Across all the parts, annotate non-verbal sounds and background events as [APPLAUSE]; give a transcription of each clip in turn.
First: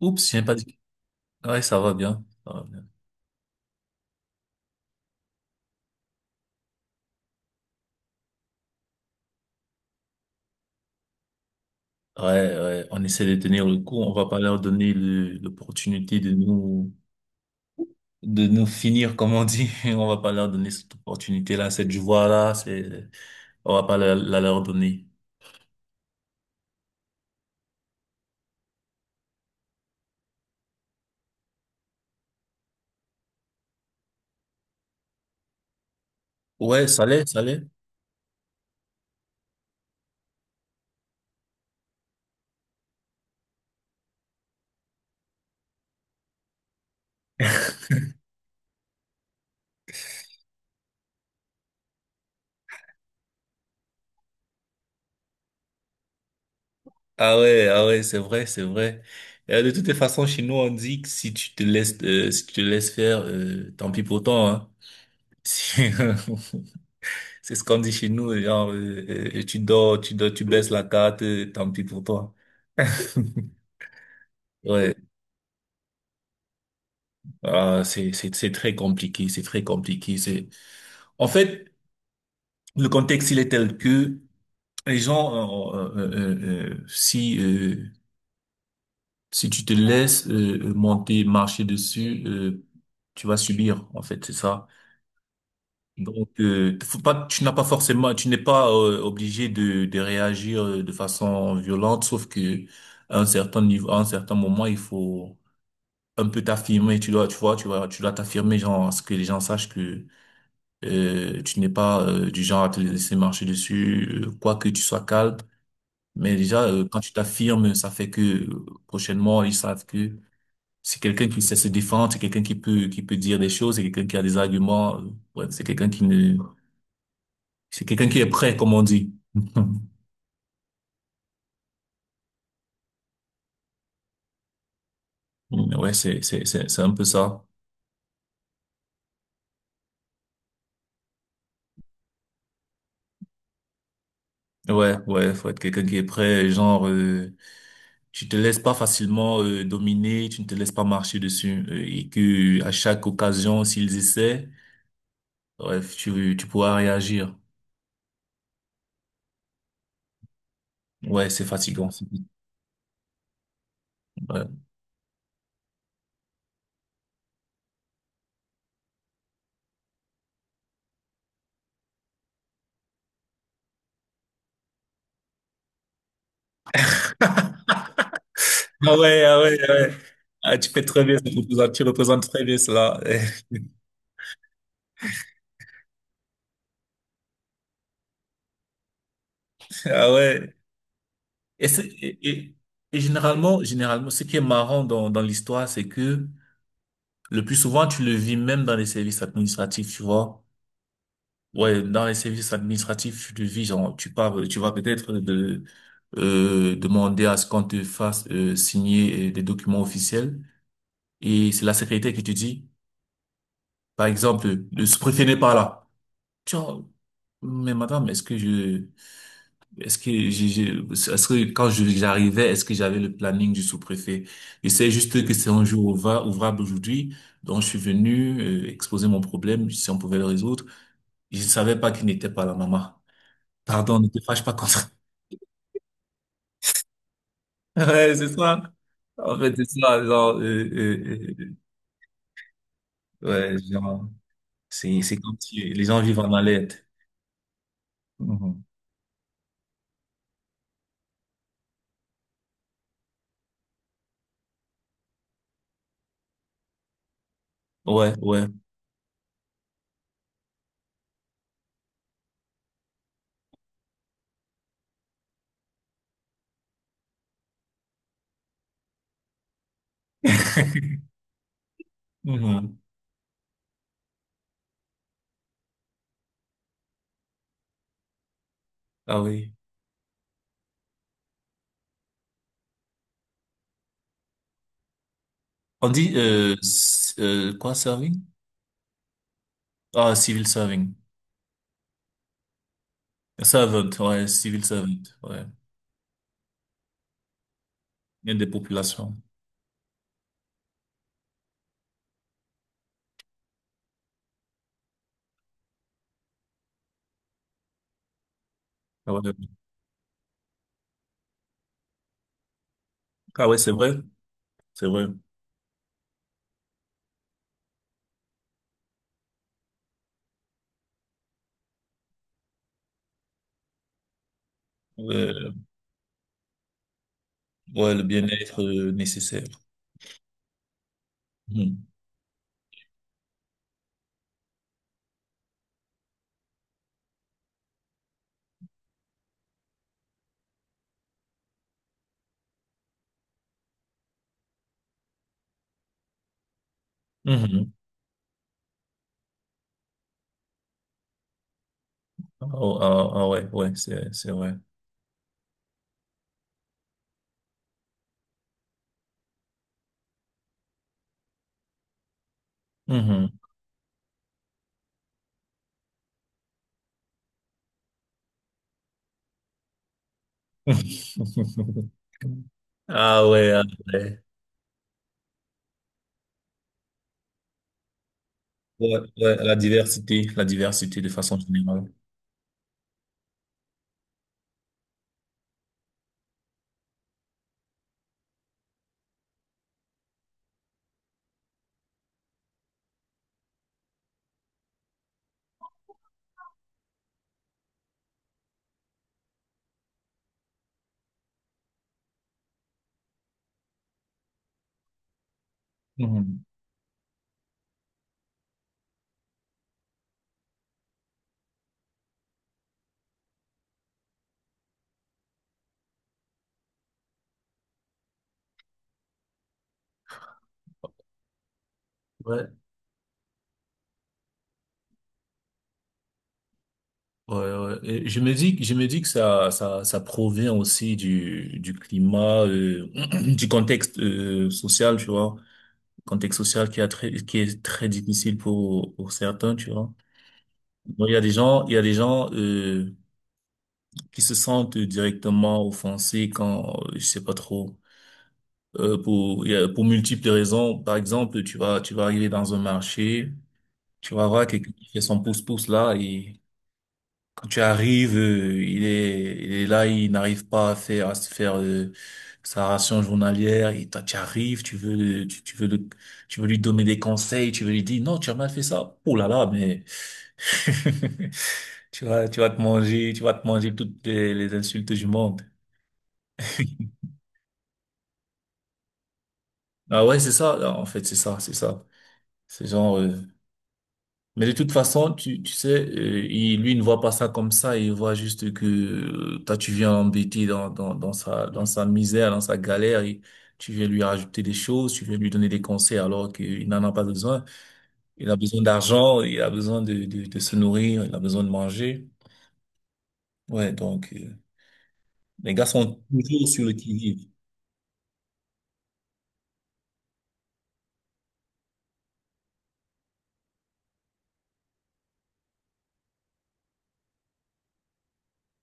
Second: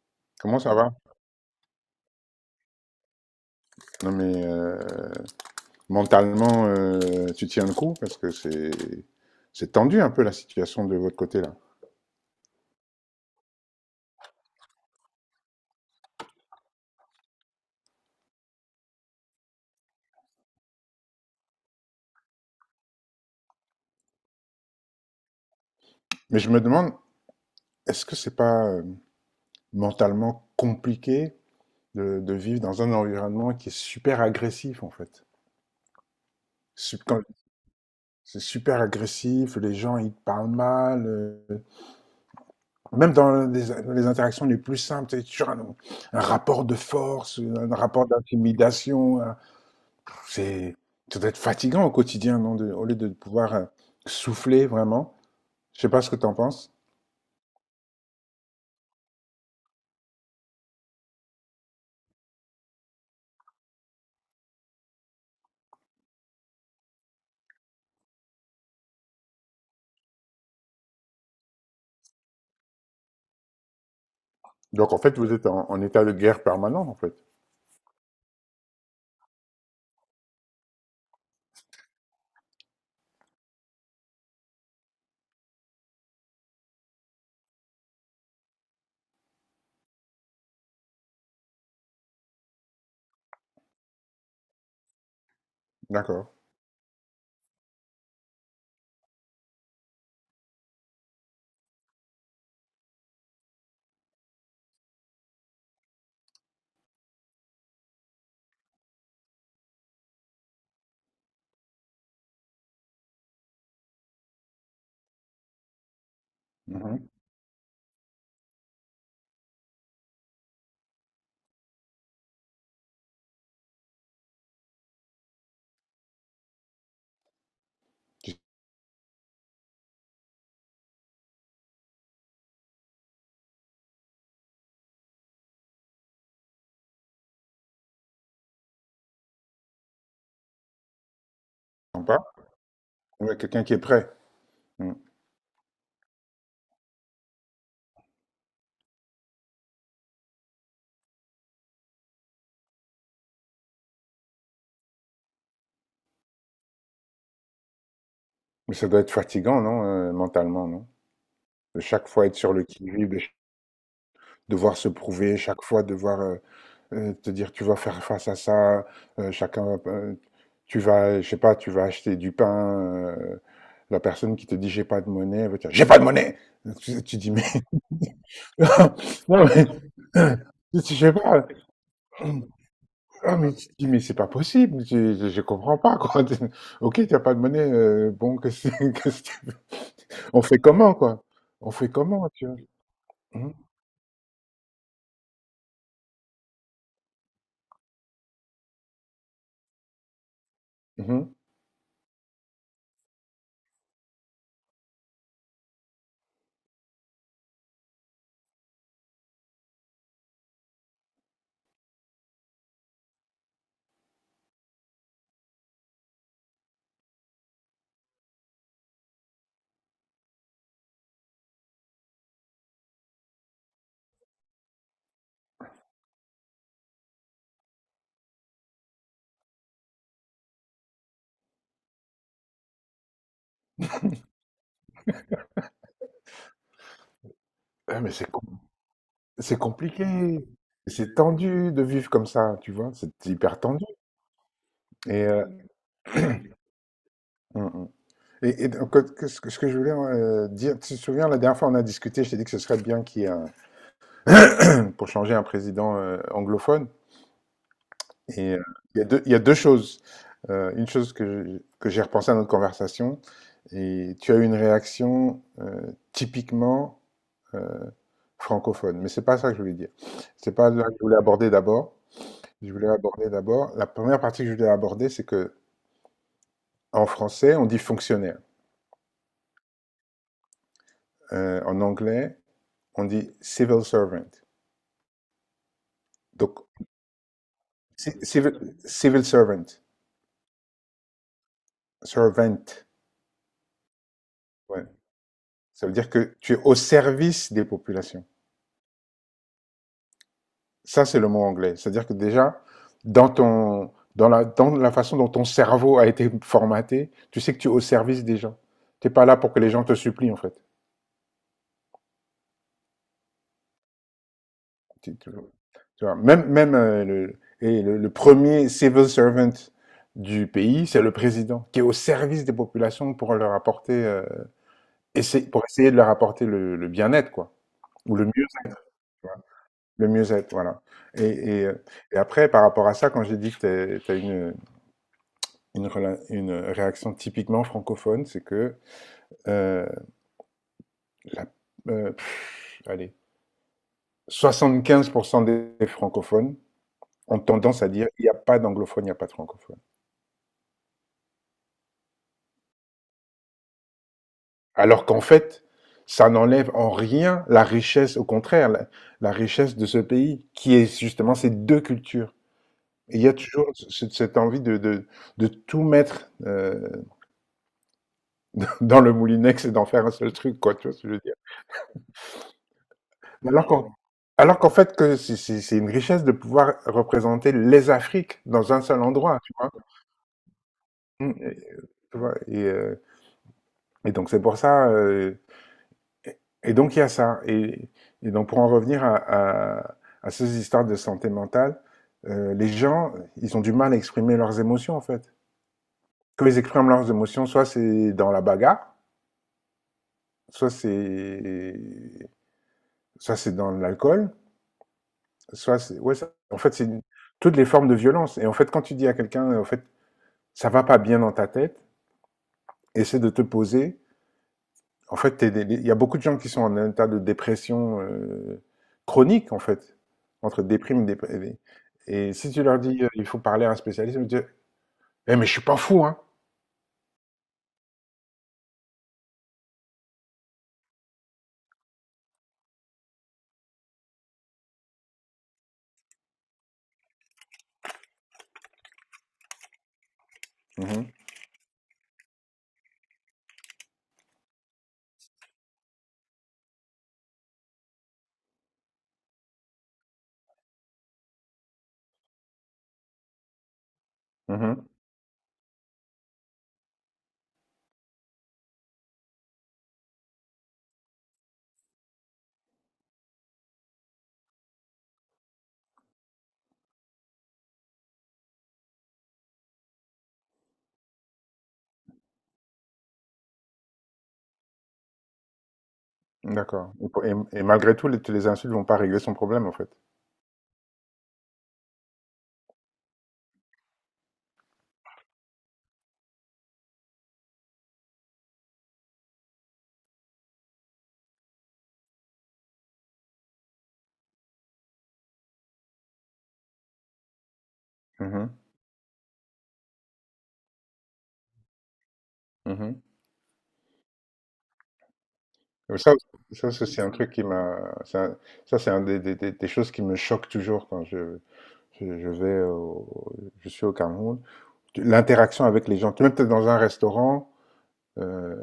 Oups, j'ai pas Comment ça dit. va? Ouais, ça va bien. Ça va bien. Non mais mentalement, tu tiens le coup parce que c'est tendu un peu la situation de votre côté là. Ouais, ouais, on essaie de tenir le coup. On va pas leur donner l'opportunité de nous finir, comme on dit. [LAUGHS] On va pas leur donner cette opportunité-là, cette joie-là. C'est, on va pas la leur donner. Mais je me demande, est-ce que c'est pas mentalement compliqué de vivre dans un environnement qui est super agressif en fait? Ouais, Sup- ça quand- l'est, ça l'est. C'est super agressif, les gens ils te parlent mal, même dans les interactions les plus simples, c'est toujours un rapport de force, un rapport d'intimidation. C'est, Ça doit être fatigant au quotidien, non, au lieu de pouvoir souffler vraiment. Je sais pas ce que tu en penses. Ah ouais, ah ouais, c'est vrai, c'est vrai. De toutes les façons, chez nous, on dit que si tu te laisses, si tu te laisses faire, tant pis pour toi, hein. [LAUGHS] Si- C'est ce qu'on dit chez nous, genre, tu dors, tu dors, tu baisses la carte, tant pis pour toi. [LAUGHS] Donc Ouais. en fait, vous êtes en état de guerre permanent, en fait. Ah, c'est très compliqué, c'est très compliqué. C'est, en fait, le contexte, il est tel que les gens, si, si tu te laisses monter, marcher dessus, tu vas subir, en fait, c'est ça. D'accord. Donc, faut pas, tu n'as pas forcément, tu n'es pas obligé de réagir de façon violente, sauf que à un certain niveau, à un certain moment, il faut un peu t'affirmer. Tu dois, tu vois, tu vois, tu dois t'affirmer, genre, à ce que les gens sachent que tu n'es pas du genre à te laisser marcher dessus, quoi que tu sois calme. Mais déjà, quand Mhm. tu t'affirmes, ça fait que prochainement, ils savent que c'est quelqu'un qui sait se défendre, c'est quelqu'un qui peut dire des choses, c'est quelqu'un qui a des arguments. Bref, c'est quelqu'un qui ne... C'est quelqu'un qui est Tu prêt, comme on dit. [LAUGHS] Ouais, c'est un peu ça. sens pas? Ouais, quelqu'un qui est prêt. Mm. Ouais, ouais, faut être quelqu'un qui est prêt, genre, tu te laisses pas facilement dominer, tu ne te laisses pas marcher dessus, et que à chaque occasion, s'ils essaient, bref, tu pourras réagir. Mais ça doit être fatigant, non, mentalement, non? Ouais, c'est De fatigant. Chaque fois être sur le qui-vive, Ouais. devoir se prouver, chaque fois devoir te dire tu vas faire face à ça, chacun va, tu vas, je sais pas, tu vas acheter du pain, euh, la personne qui te dit j'ai pas de monnaie, elle va te dire j'ai pas de monnaie. Tu dis mais [LAUGHS] Ah ouais, ah non ouais, mais ah ouais. Ah, tu [LAUGHS] je fais très sais bien, pas. Tu représentes très bien cela. Ah, mais tu te dis mais c'est pas possible, je comprends pas quoi. [LAUGHS] Ok, t'as pas de monnaie, bon qu'est-ce que [LAUGHS] qu'est-ce que tu veux. [LAUGHS] Ah On ouais. fait comment quoi? Et, On c'est- fait et, comment tu et- vois? et Mhm, généralement, généralement, ce qui est marrant dans, dans l'histoire, c'est que... Le plus souvent, tu le vis même dans les services administratifs, tu vois. mhm. Ouais, dans les services administratifs, tu le vis, genre, tu pars, tu vas peut-être de, demander à ce qu'on te fasse signer des documents officiels. Et c'est la secrétaire qui te dit, par exemple, le sous-préfet n'est pas là. Tu vois, mais madame, est-ce que je... Est-ce que j'ai- est-ce que quand je- J'arrivais, est-ce que j'avais le planning du sous-préfet? Je sais juste que c'est un jour ouvrable aujourd'hui, donc je suis venu exposer mon problème, si on pouvait le résoudre. Je ne savais pas qu'il n'était pas là, maman. Pardon, ne te fâche pas contre. [LAUGHS] Ah, mais Ouais, c'est c'est ça. En fait, C'est c'est ça, compliqué, genre, c'est euh, tendu de vivre comme ça, tu vois, c'est hyper ouais, tendu. genre, c'est Et, comme si les gens vivent en alerte. mm, mm. et, Mhm. et donc, ce que je voulais dire, tu te souviens, la dernière fois on a discuté, je t'ai dit que ce serait bien qu'il y ait un. [CLEARS THROAT] Pour changer un président anglophone. Ouais, ouais. Et il y a deux choses. Une chose que que j'ai repensé à notre conversation, et tu as eu une réaction typiquement euh, francophone. Mais c'est pas ça que je voulais dire. C'est pas là que je voulais [LAUGHS] aborder d'abord. Je Mhm. voulais aborder d'abord. La première partie que je voulais aborder, c'est que En français, on dit fonctionnaire. Ah oui. En anglais, on dit civil servant. On dit, Donc, quoi, serving? ci- civil, civil servant, Ah, civil serving. servant, Servant, ouais, civil ouais. servant, ouais. Ça veut dire que tu es au service des populations. Bien des populations. Ça, c'est le mot anglais. C'est-à-dire que déjà, dans la façon dont ton cerveau a été formaté, tu sais que tu es au service des gens. Tu Ah n'es ouais, pas là pour que les gens te supplient, en fait. ah ouais, c'est vrai, c'est vrai. Tu, tu- vois, tu vois, même, le premier civil servant du pays, c'est le président, qui est au service des populations pour leur apporter, pour Ouais, essayer de leur apporter le bien-être, quoi, ouais, le ou bien-être nécessaire. le mieux-être, voilà. Et, et, euh, Mhm. et après, par rapport à ça, quand j'ai dit que tu as une réaction typiquement francophone, c'est que euh, la, allez, 75% des francophones ont Mhm. tendance à dire il n'y a pas d'anglophone, il n'y a pas de francophone. Ah, ah, ah ouais, ouais, c'est vrai. Alors qu'en fait, ça n'enlève en rien la richesse, au contraire, la richesse de ce pays, qui est justement ces deux cultures. Et il y a Mhm. toujours cette envie de tout mettre [LAUGHS] dans le moulinex et d'en faire un seul truc, quoi, tu vois ce que je veux dire. [LAUGHS] Ah ouais, ah Alors qu'en ouais. alors qu'en fait, que c'est une richesse de pouvoir représenter les Afriques dans un Ouais, seul ouais, endroit, tu vois. La diversité de Mm, façon générale. tu vois, et donc c'est pour ça. Et donc il y a ça. Et donc pour en revenir à ces histoires de santé mentale, les gens, ils ont du mal à exprimer leurs émotions en fait. Quand ils expriment leurs émotions, soit c'est dans la bagarre, soit c'est soit c'est dans l'alcool, soit c'est ouais, ça Mhm. en fait c'est toutes les formes de violence. Et en fait quand tu dis à quelqu'un en fait ça va pas bien dans ta tête, essaie de te poser, en fait, il y a beaucoup de gens qui sont en état de dépression chronique, en fait, entre déprime et déprime. Et Ouais, si tu leur dis, il faut parler à un spécialiste, ils vont dire, eh, mais je suis pas fou, hein. ouais, ouais. Je me dis que ça provient aussi du climat, [CLEARS THROAT] du contexte social, tu vois. Contexte social qui a très, qui est très difficile pour certains, tu vois. Donc, Mhm, il y a des gens, il y a des gens, qui se sentent directement offensés quand, je sais pas trop, pour, il y a- pour multiples raisons. Par exemple, tu vas arriver dans un marché, tu vas voir quelqu'un mhm. qui fait son pouce-pouce là et... Quand tu arrives, il est là, il n'arrive pas à faire, à se faire sa ration journalière. Et toi, tu arrives, tu veux, tu, tu veux le, tu veux lui donner des conseils, tu veux lui dire non, tu as mal fait ça. Oh là là, mais [LAUGHS] tu vas te manger, tu vas te manger toutes les insultes du monde. [LAUGHS] D'accord. Et, et malgré tout, les insultes vont pas régler son problème, en fait. Ah ouais, c'est ça. En fait, c'est ça, c'est ça. C'est genre. Mais de toute façon, tu sais, il, lui il ne voit pas ça comme ça, il voit juste que toi tu viens l'embêter dans, dans, dans sa misère, dans sa galère, et tu viens lui rajouter des choses, tu viens lui donner des conseils alors qu'il n'en a pas besoin. Il a Mhm, besoin d'argent, il a besoin de se nourrir, il a besoin de manger. mhm. Ouais, donc les gars Et sont Ça, toujours sur ça, le ça, c'est un qui-vive. truc qui m'a. c'est un- Ça, c'est un des choses qui me choque toujours quand je, je vais au- je suis au Cameroun. L'interaction avec les gens. Tu es peut-être dans euh,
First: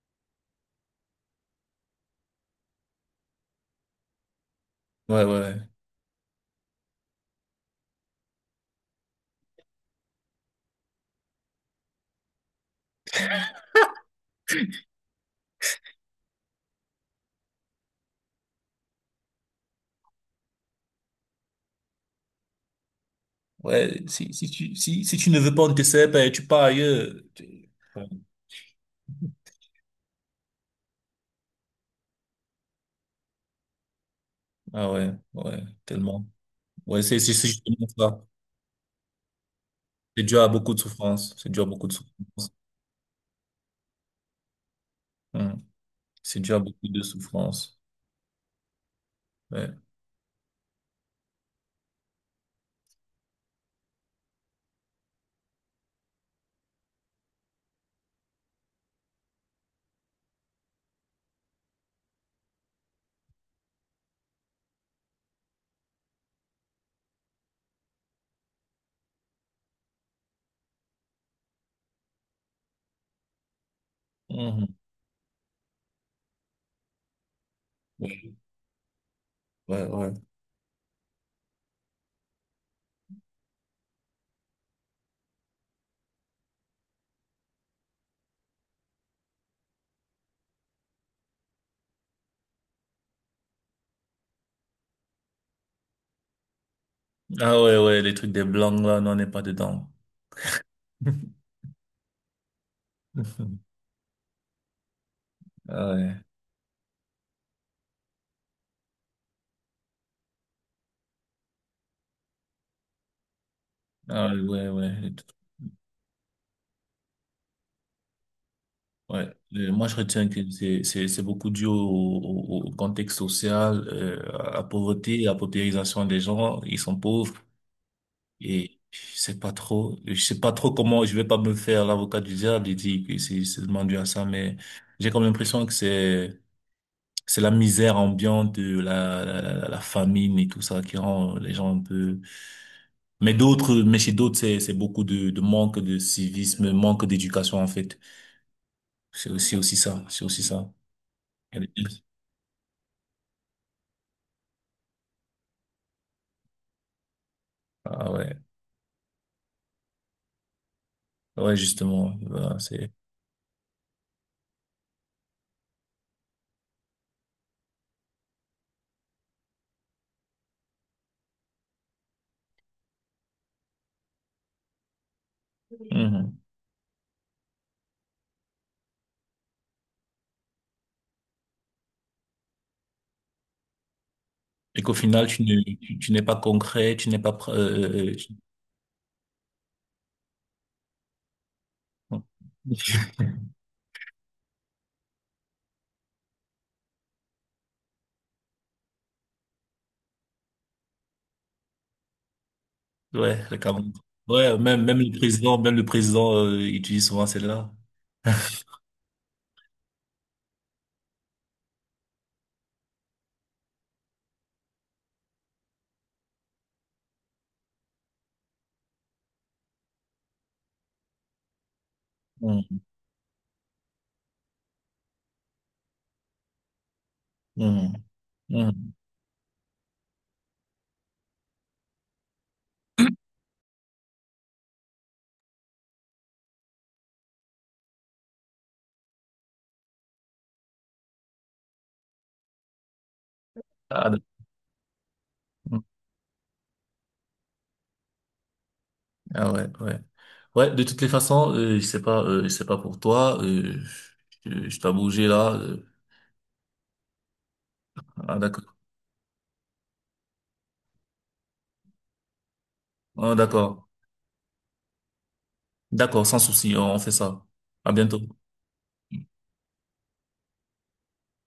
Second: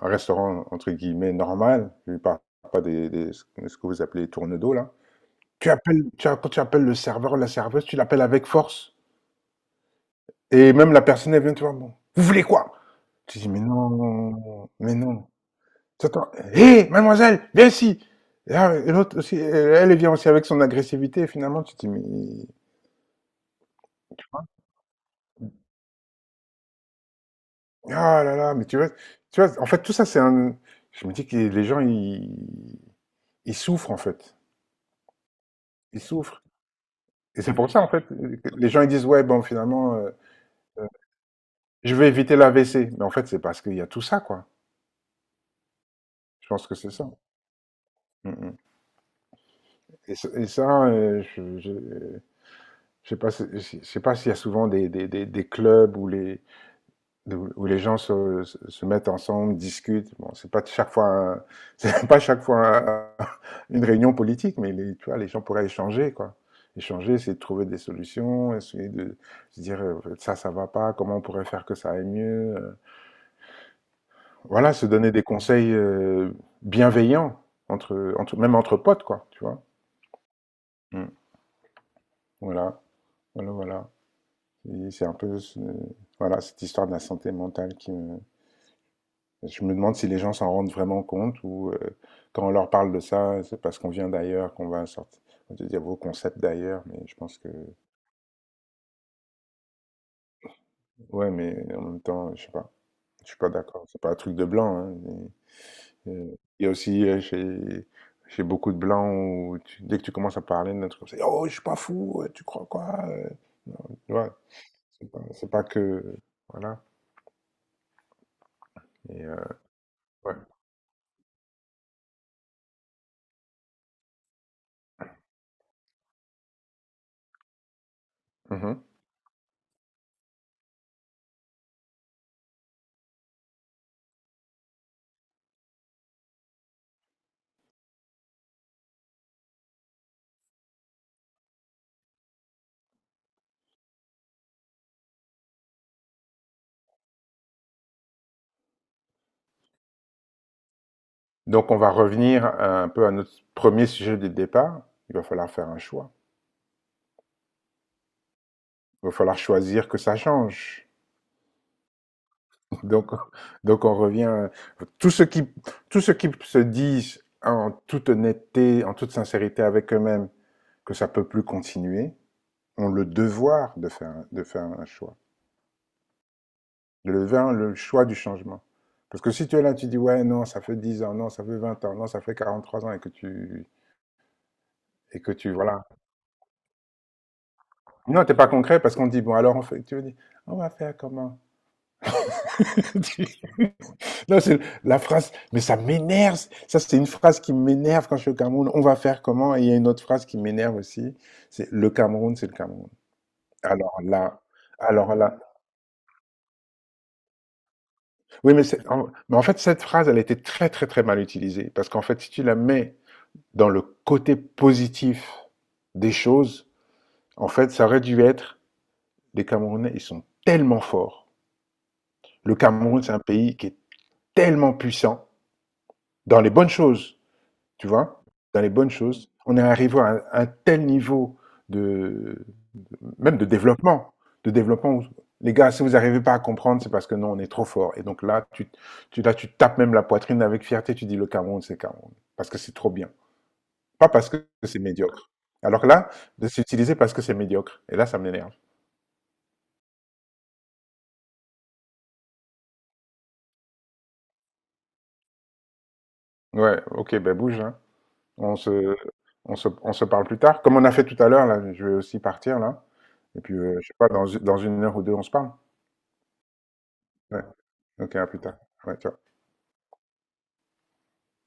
un restaurant entre guillemets normal, je ne parle pas ce que vous appelez les tourne-dos là. Ouais, ouais, ouais. Tu appelles, tu as- Quand tu appelles le serveur ou la serveuse, tu l'appelles avec force. Et même la personne, elle vient te voir, bon, vous voulez quoi? Tu dis, mais non, mais non. T'entends, hé, mademoiselle, viens ici. Et là, et l'autre aussi, elle vient aussi avec son agressivité, et finalement, tu te dis, mais, Ouais, si, si tu ne veux pas, on te sert pas, tu pars ailleurs. Ouais. ah là là, mais tu vois, en fait, tout ça, c'est un, je me dis que les gens, ils souffrent, en fait. Ah ouais, ouais, Ils tellement. souffrent. Ouais, Et c'est c'est pour ça, justement en fait, ça. que les gens ils disent, ouais, bon, finalement, C'est dû à beaucoup de souffrance. C'est dû à beaucoup de je vais éviter la souffrance. l'AVC. Mais en fait, c'est parce qu'il y a tout ça, quoi. Mhm. C'est Je dû à pense que beaucoup c'est de ça. souffrance. Mm, mm. Ouais. Et, et ça, je sais pas, si- si, je sais pas s'il y a souvent des clubs où les gens se mettent ensemble, discutent. Bon, c'est pas chaque fois, [LAUGHS] c'est pas chaque fois une réunion politique, mais tu vois, les gens pourraient échanger, quoi. Échanger, essayer de trouver des solutions, essayer de se dire, ça va pas, comment on pourrait faire que ça aille mieux. Voilà, Mhm. se donner des conseils bienveillants entre Ouais, entre même entre potes quoi, tu vois? ouais, ouais. Mmh. Voilà, voilà, voilà, et c'est un peu cette histoire de la santé mentale qui me je me demande si les gens s'en rendent vraiment compte ou, quand on leur parle de ça, c'est parce qu'on vient d'ailleurs qu'on va sorti, on va te dire: «Vos concepts d'ailleurs», mais je pense que, Ah ouais, ouais, les trucs des blancs, là, non, on n'est pas dedans. ouais, mais en même temps, je sais pas, je suis pas [LAUGHS] d'accord. C'est pas un truc de blanc, hein, Ah mais ouais. Il y a aussi, chez, chez beaucoup de blancs où dès que tu commences à parler, un truc comme ça: oh, je suis pas fou, tu crois quoi? Tu Ah vois, ouais, ouais, ouais. C'est pas que. Voilà. Et, Ouais. Moi, je retiens ouais. que c'est, c'est beaucoup dû au, au contexte social, à la pauvreté, à la paupérisation des gens. Ils sont pauvres et Mhm. je sais pas trop, je sais pas trop comment, je vais pas me faire l'avocat du diable et dire que c'est seulement dû à ça, mais j'ai comme l'impression que c'est... C'est la misère ambiante, la famine et tout ça qui rend les gens un peu... Mais d'autres, mais chez d'autres, c'est beaucoup de manque de civisme, manque d'éducation, en fait. C'est aussi, aussi ça, c'est aussi ça. Il y a Donc, on va des- revenir un peu à notre premier sujet de départ. Il va falloir faire un choix. Ah ouais, Il va falloir choisir que ça change. ouais, justement, voilà, [LAUGHS] c'est... Donc, donc on revient. Tout ce qui, tout ce qui se dit en toute honnêteté, en toute sincérité avec eux-mêmes, que ça peut plus continuer, ont le devoir de faire un choix, Mhm. de faire le choix du changement. Parce que si tu es là, tu dis, ouais, non, ça fait 10 ans, non, ça fait 20 ans, non, ça fait 43 ans et que tu, Et qu'au final, tu ne, voilà. tu n'es pas concret, tu n'es pas... pr- Non, tu- t'es pas concret parce qu'on dit, bon, alors on fait, tu veux dire, on va faire comment? [LAUGHS] Non, c'est la phrase, mais ça m'énerve. Ça, c'est une phrase qui m'énerve quand je suis au Cameroun. On va faire comment? Et il y a une autre phrase qui m'énerve aussi. C'est le Cameroun, c'est le Cameroun. [LAUGHS] Ouais, le Cameroun. Alors là, Ouais, même, alors là. Même le président, utilise souvent celle-là. Oui, mais, [LAUGHS] mais en fait, cette phrase, elle a été très, très, très mal utilisée. Parce qu'en fait, si tu la mets dans le côté positif des choses, en fait, ça aurait dû être: les Camerounais, ils sont tellement forts. Le Mhm. Cameroun, c'est un pays qui est tellement puissant dans les bonnes choses. Tu Mhm. vois, dans les bonnes Mhm. choses. On est arrivé à un tel niveau de, de- même de développement, où, les gars, si vous n'arrivez pas à comprendre, c'est parce que non, on est trop fort. Et donc là, tu tapes même la poitrine avec fierté, tu dis le Cameroun, c'est Cameroun, parce que c'est trop bien, pas Ah, parce que c'est médiocre. d'accord. Alors que là, de s'utiliser parce que c'est médiocre. Et là, ça m'énerve. Ah ouais, ouais. Ouais, de toutes les façons, je sais pas pour toi, je dois bouger là. Ouais, ok, ben bouge, hein. Ah On d'accord. se, on se parle plus tard. Comme on a fait tout à l'heure, là, je vais aussi partir, là. Ah Et puis, d'accord. je sais pas, dans une heure ou deux, on se parle. D'accord, sans souci, on fait Ouais. ça. À Ok, bientôt. à plus tard. Ouais, ciao.